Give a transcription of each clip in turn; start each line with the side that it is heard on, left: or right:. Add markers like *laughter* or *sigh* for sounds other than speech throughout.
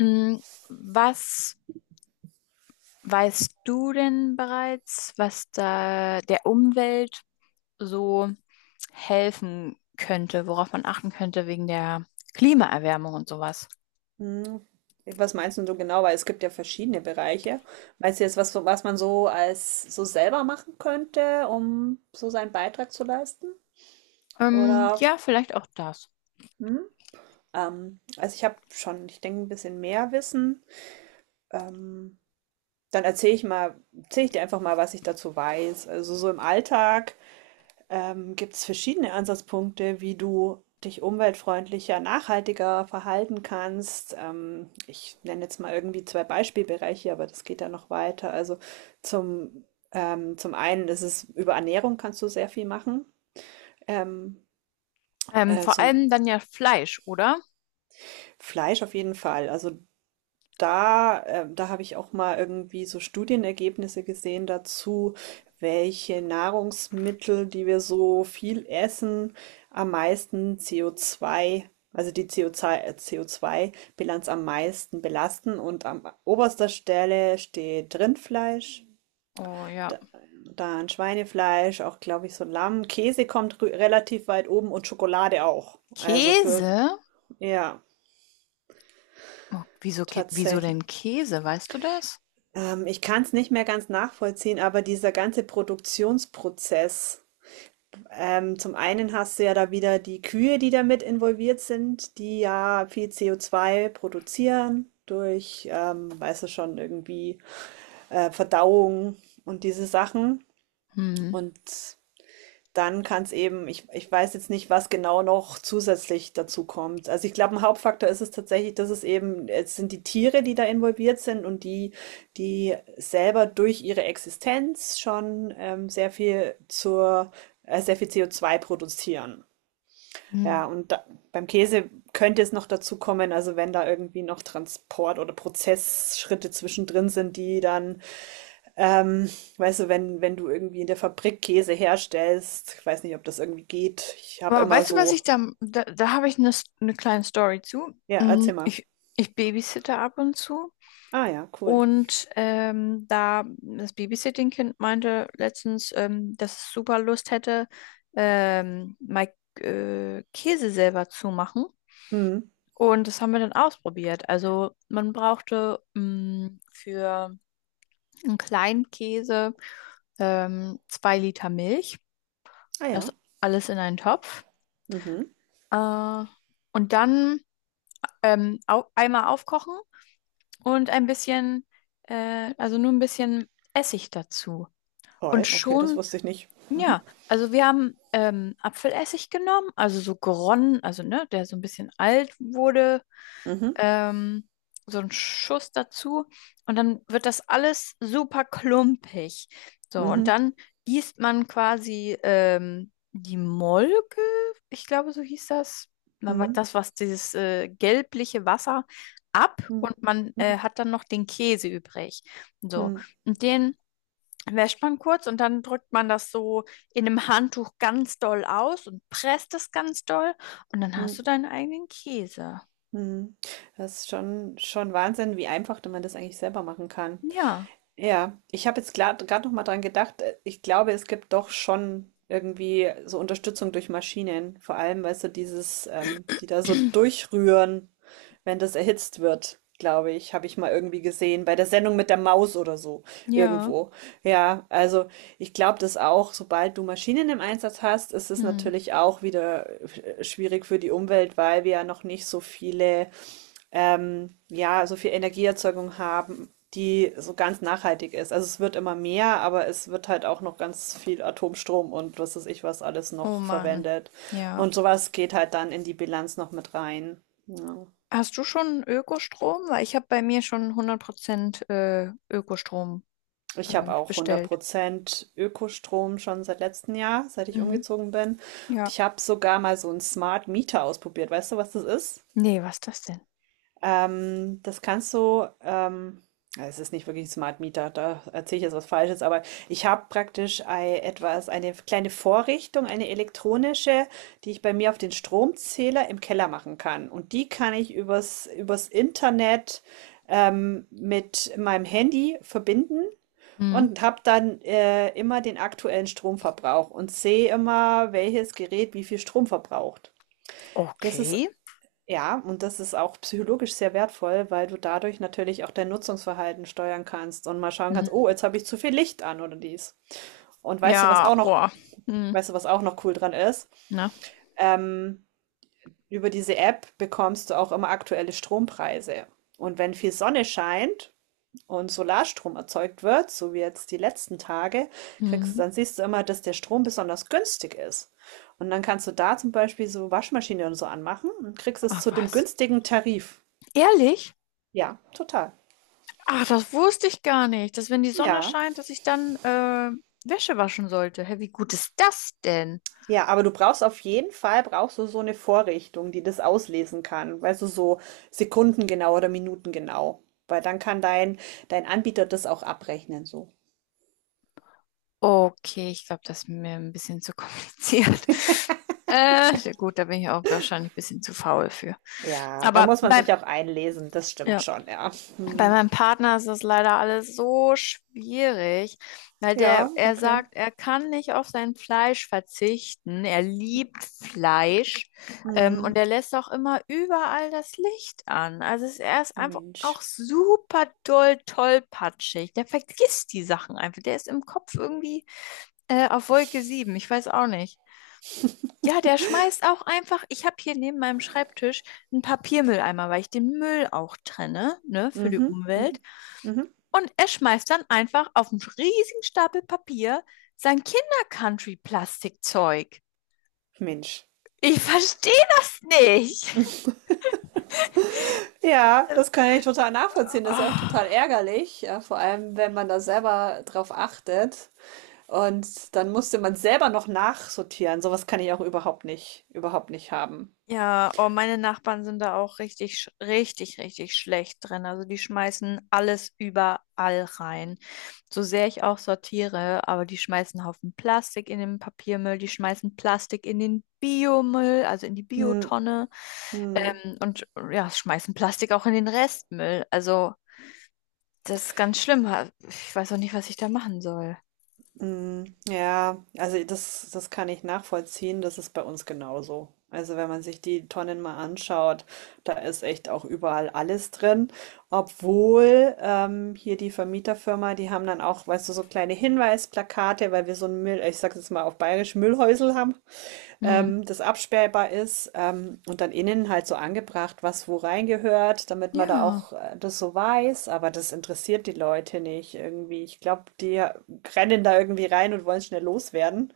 left: Mm. Was weißt du denn bereits, was da der Umwelt so helfen könnte, worauf man achten könnte wegen der Klimaerwärmung und sowas?
right: Hm. Was meinst du so genau? Weil es gibt ja verschiedene Bereiche. Meinst du jetzt, was man so als so selber machen könnte, um so seinen Beitrag zu leisten? Oder
left: Ja, vielleicht auch das.
right: hm? Also ich habe schon, ich denke, ein bisschen mehr Wissen. Ähm, Dann erzähle ich mal, erzähle ich dir einfach mal, was ich dazu weiß. Also so im Alltag. Gibt es verschiedene Ansatzpunkte, wie du dich umweltfreundlicher, nachhaltiger verhalten kannst? Ich nenne jetzt mal irgendwie zwei Beispielbereiche, aber das geht ja noch weiter. Also zum, zum einen ist es über Ernährung kannst du sehr viel machen. Ähm,
left: Vor
right: Zum
left: allem dann ja Fleisch, oder?
right: Fleisch auf jeden Fall. Also da habe ich auch mal irgendwie so Studienergebnisse gesehen dazu, welche Nahrungsmittel, die wir so viel essen, am meisten CO2, also die CO2-Bilanz am meisten belasten. Und an oberster Stelle steht Rindfleisch,
left: Oh ja.
right: da- dann Schweinefleisch, auch glaube ich so Lamm. Käse kommt relativ weit oben und Schokolade auch. Also für,
left: Käse?
right: ja,
left: Oh, wieso, wieso
right: tatsächlich.
left: denn Käse? Weißt du das?
right: Ich kann es nicht mehr ganz nachvollziehen, aber dieser ganze Produktionsprozess. Zum einen hast du ja da wieder die Kühe, die damit involviert sind, die ja viel co zwei produzieren durch, weißt du schon, irgendwie Verdauung und diese Sachen.
left: Hm.
right: Und dann kann es eben ich weiß jetzt nicht, was genau noch zusätzlich dazu kommt. Also, ich glaube, ein Hauptfaktor ist es tatsächlich, dass es eben es sind die Tiere, die da involviert sind und die selber durch ihre Existenz schon, sehr viel zur sehr viel CO2 produzieren. Ja,
left: Hm.
right: und da beim Käse könnte es noch dazu kommen, also wenn da irgendwie noch Transport oder Prozessschritte zwischendrin sind, die dann ähm, weißt du, wenn du irgendwie in der Fabrik Käse herstellst, ich weiß nicht, ob das irgendwie geht. Ich habe
left: Aber
right: immer
left: weißt du, was
right: so,
left: ich da habe ich eine kleine Story zu.
right: ja,
left: Mm.
right: erzähl mal.
left: Ich babysitte ab und zu.
right: Ah ja, cool.
left: Und da das Babysitting-Kind meinte letztens, dass es super Lust hätte, mal Käse selber zu machen.
right: Mhm.
left: Und das haben wir dann ausprobiert. Also man brauchte für einen kleinen Käse 2 Liter Milch.
right: Ah ja.
left: Das alles in einen Topf.
right: Mhm.
left: Äh, und dann au einmal aufkochen und ein bisschen, also nur ein bisschen Essig dazu. Und
right: Oi, okay, das
left: schon.
right: wusste ich nicht. Mhm.
left: Ja, also wir haben Apfelessig genommen, also so geronnen, also ne, der so ein bisschen alt wurde,
right: Mhm.
left: ähm, so ein Schuss dazu und dann wird das alles super klumpig. So, und
right: Mhm.
left: dann gießt man quasi die Molke, ich glaube, so hieß das. Na,
right: Mhm.
left: das, was dieses gelbliche Wasser ab
right: Mhm.
left: und man
right: Mhm.
left: hat dann noch den Käse übrig. So,
right: Mhm.
left: und den wäscht man kurz und dann drückt man das so in einem Handtuch ganz doll aus und presst es ganz doll und dann hast du
right: Mhm.
left: deinen eigenen Käse.
right: Mhm. Das ist schon Wahnsinn, wie einfach man das eigentlich selber machen kann.
left: Ja,
right: Ja, ich habe jetzt gerade noch mal dran gedacht, ich glaube, es gibt doch schon irgendwie so Unterstützung durch Maschinen, vor allem, weißt du, dieses, die da so durchrühren, wenn das erhitzt wird, glaube ich, habe ich mal irgendwie gesehen, bei der Sendung mit der Maus oder so,
left: ja.
right: irgendwo. Ja, also ich glaube das auch, sobald du Maschinen im Einsatz hast, ist es
left: Hm.
right: natürlich auch wieder schwierig für die Umwelt, weil wir ja noch nicht so viele ja, so viel Energieerzeugung haben, die so ganz nachhaltig ist. Also es wird immer mehr, aber es wird halt auch noch ganz viel Atomstrom und was weiß ich was alles
left: Oh
right: noch
left: Mann.
right: verwendet.
left: Ja.
right: Und sowas geht halt dann in die Bilanz noch mit rein. Ja.
left: Hast du schon Ökostrom? Weil ich habe bei mir schon 100% Ökostrom
right: Ich habe auch hundert
left: bestellt.
right: Prozent Ökostrom schon seit letztem Jahr, seit ich
left: Mhm.
right: umgezogen bin. Und
left: Ja.
right: ich habe sogar mal so einen Smart Meter ausprobiert. Weißt du, was das ist?
left: Nee, was ist das denn?
right: Das kannst du, ja, es ist nicht wirklich ein Smart Meter, da erzähle ich jetzt was Falsches, aber ich habe praktisch etwas, eine kleine Vorrichtung, eine elektronische, die ich bei mir auf den Stromzähler im Keller machen kann. Und die kann ich übers Internet mit meinem Handy verbinden.
left: Mhm.
right: Und habe dann immer den aktuellen Stromverbrauch und sehe immer, welches Gerät wie viel Strom verbraucht. Das ist,
left: Okay.
right: ja, und das ist auch psychologisch sehr wertvoll, weil du dadurch natürlich auch dein Nutzungsverhalten steuern kannst und mal schauen kannst, oh,
left: Mhm.
right: jetzt habe ich zu viel Licht an oder dies. Und
left: Ja, boah. Mhm.
right: weißt du, was auch noch cool dran ist?
left: Na.
right: Ähm, Über diese App bekommst du auch immer aktuelle Strompreise. Und wenn viel Sonne scheint und Solarstrom erzeugt wird, so wie jetzt die letzten Tage, kriegst,
left: Mhm.
right: dann siehst du immer, dass der Strom besonders günstig ist. Und dann kannst du da zum Beispiel so Waschmaschine und so anmachen und kriegst es
left: Ach
right: zu dem
left: was.
right: günstigen Tarif.
left: Ehrlich?
right: Ja, total.
left: Ach, das wusste ich gar nicht, dass wenn die Sonne
right: Ja.
left: scheint, dass ich dann Wäsche waschen sollte. Hä, wie gut ist das denn?
right: Ja, aber du brauchst auf jeden Fall, brauchst du so eine Vorrichtung, die das auslesen kann, weißt du, so sekundengenau oder minutengenau, weil dann kann dein Anbieter das auch abrechnen so.
left: Okay, ich glaube, das ist mir ein bisschen zu kompliziert. *laughs* Ja gut, da bin ich auch wahrscheinlich ein bisschen zu faul für.
right: Ja, da
left: Aber
right: muss man
left: beim.
right: sich auch einlesen, das stimmt
left: Ja.
right: schon, ja.
left: Bei
right: Mhm.
left: meinem Partner ist das leider alles so schwierig, weil der,
right: Ja,
left: er
right: okay.
left: sagt, er kann nicht auf sein Fleisch verzichten. Er liebt Fleisch, und
right: Mhm.
left: er lässt auch immer überall das Licht an. Also er ist einfach auch
right: Mensch.
left: super doll tollpatschig. Der vergisst die Sachen einfach. Der ist im Kopf irgendwie, auf Wolke sieben. Ich weiß auch nicht. Ja, der schmeißt auch einfach, ich habe hier neben meinem Schreibtisch einen Papiermülleimer, weil ich den Müll auch trenne, ne, für die
right: Mhm,
left: Umwelt.
right: mhm, mhm.
left: Und er schmeißt dann einfach auf einen riesigen Stapel Papier sein Kinder-Country-Plastikzeug.
right: Mensch.
left: Ich verstehe das nicht.
right: Ja,
left: Äh,
right: das kann ich total nachvollziehen. Das ist ja auch total
left: Oh.
right: ärgerlich, ja, vor allem, wenn man da selber drauf achtet. Und dann musste man selber noch nachsortieren. So was kann ich auch überhaupt nicht haben.
left: Ja, oh, meine Nachbarn sind da auch richtig, richtig, richtig schlecht drin. Also die schmeißen alles überall rein. So sehr ich auch sortiere, aber die schmeißen Haufen Plastik in den Papiermüll, die schmeißen Plastik in den Biomüll, also in die
right: Hm,
left: Biotonne,
right: hm,
left: und ja, schmeißen Plastik auch in den Restmüll. Also das ist ganz schlimm. Ich weiß auch nicht, was ich da machen soll.
right: hm. Ja, also das kann ich nachvollziehen. Das ist bei uns genauso. Also wenn man sich die Tonnen mal anschaut, da ist echt auch überall alles drin. Obwohl hier die Vermieterfirma, die haben dann auch, weißt du, so kleine Hinweisplakate, weil wir so ein Müll, ich sag jetzt mal auf Bayerisch, Müllhäusel haben.
left: Hm.
right: Das absperrbar ist, und dann innen halt so angebracht, was wo reingehört, damit man da
left: Ja.
right: auch das so weiß. Aber das interessiert die Leute nicht irgendwie. Ich glaube, die rennen da irgendwie rein und wollen schnell loswerden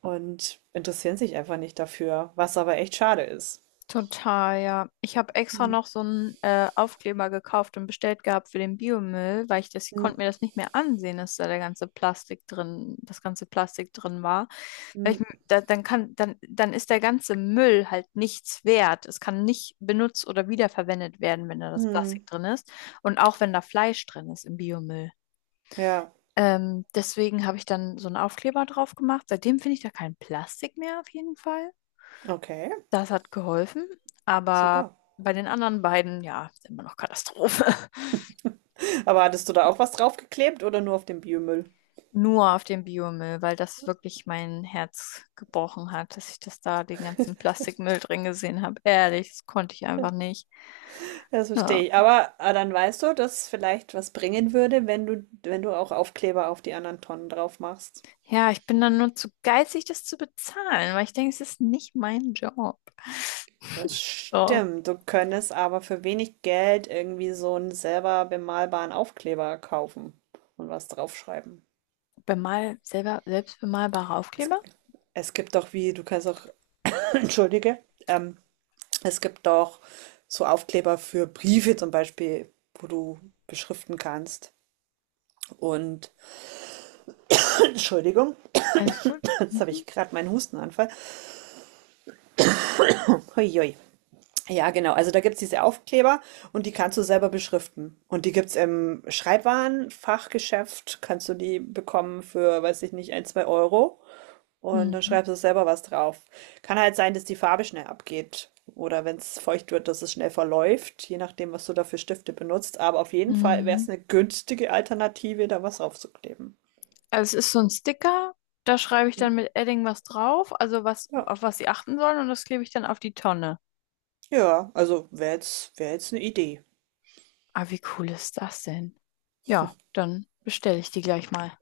right: und interessieren sich einfach nicht dafür, was aber echt schade ist.
left: Total, ja. Ich habe extra
right: Hm,
left: noch so einen Aufkleber gekauft und bestellt gehabt für den Biomüll, weil ich das, ich
right: hm,
left: konnte mir das nicht mehr ansehen, dass da der ganze Plastik drin, das ganze Plastik drin war. Weil ich,
right: hm,
left: da, dann kann, dann ist der ganze Müll halt nichts wert. Es kann nicht benutzt oder wiederverwendet werden, wenn da das Plastik
right: hm.
left: drin ist. Und auch wenn da Fleisch drin ist im Biomüll.
right: Ja,
left: Deswegen habe ich dann so einen Aufkleber drauf gemacht. Seitdem finde ich da kein Plastik mehr auf jeden Fall.
right: okay,
left: Das hat geholfen, aber
right: super.
left: bei den anderen beiden, ja, ist immer noch Katastrophe. *laughs*
right: Aber hattest du da auch was draufgeklebt oder nur auf dem Biomüll?
left: Nur auf dem Biomüll, weil das wirklich mein Herz gebrochen hat, dass ich das da den ganzen Plastikmüll drin gesehen habe. Ehrlich, das konnte ich einfach nicht.
right: Das
left: Ja.
right: verstehe ich. Aber, ah, dann weißt du, dass vielleicht was bringen würde, wenn du, wenn du auch Aufkleber auf die anderen Tonnen drauf machst.
left: Ja, ich bin dann nur zu geizig, das zu bezahlen, weil ich denke, es ist nicht mein Job.
right: Das
left: So,
right: stimmt. Du könntest aber für wenig Geld irgendwie so einen selber bemalbaren Aufkleber kaufen und was draufschreiben.
left: selbst bemalbare
right: Es,
left: Aufkleber,
right: es gibt doch wie, du kannst auch, *clears throat* entschuldige, es gibt doch so Aufkleber für Briefe zum Beispiel, wo du beschriften kannst. Und, *clears throat* Entschuldigung,
left: alles gut.
right: jetzt habe
left: Mhm.
right: ich gerade meinen Hustenanfall. Huiui. Ja, genau. Also da gibt's diese Aufkleber und die kannst du selber beschriften. Und die gibt's im Schreibwarenfachgeschäft, kannst du die bekommen für, weiß ich nicht, ein, zwei Euro. Und dann
left: Mhm.
right: schreibst du selber was drauf. Kann halt sein, dass die Farbe schnell abgeht. Oder wenn's feucht wird, dass es schnell verläuft, je nachdem, was du da für Stifte benutzt. Aber auf jeden Fall wäre
left: Mhm.
right: es eine günstige Alternative, da was draufzukleben.
left: Also es ist so ein Sticker, da schreibe ich dann mit Edding was drauf, also was,
right: Ja.
left: auf was sie achten sollen und das klebe ich dann auf die Tonne.
right: Ja, also wäre jetzt, wär jetzt eine Idee.
left: Ah, wie cool ist das denn? Ja, dann bestelle ich die gleich mal.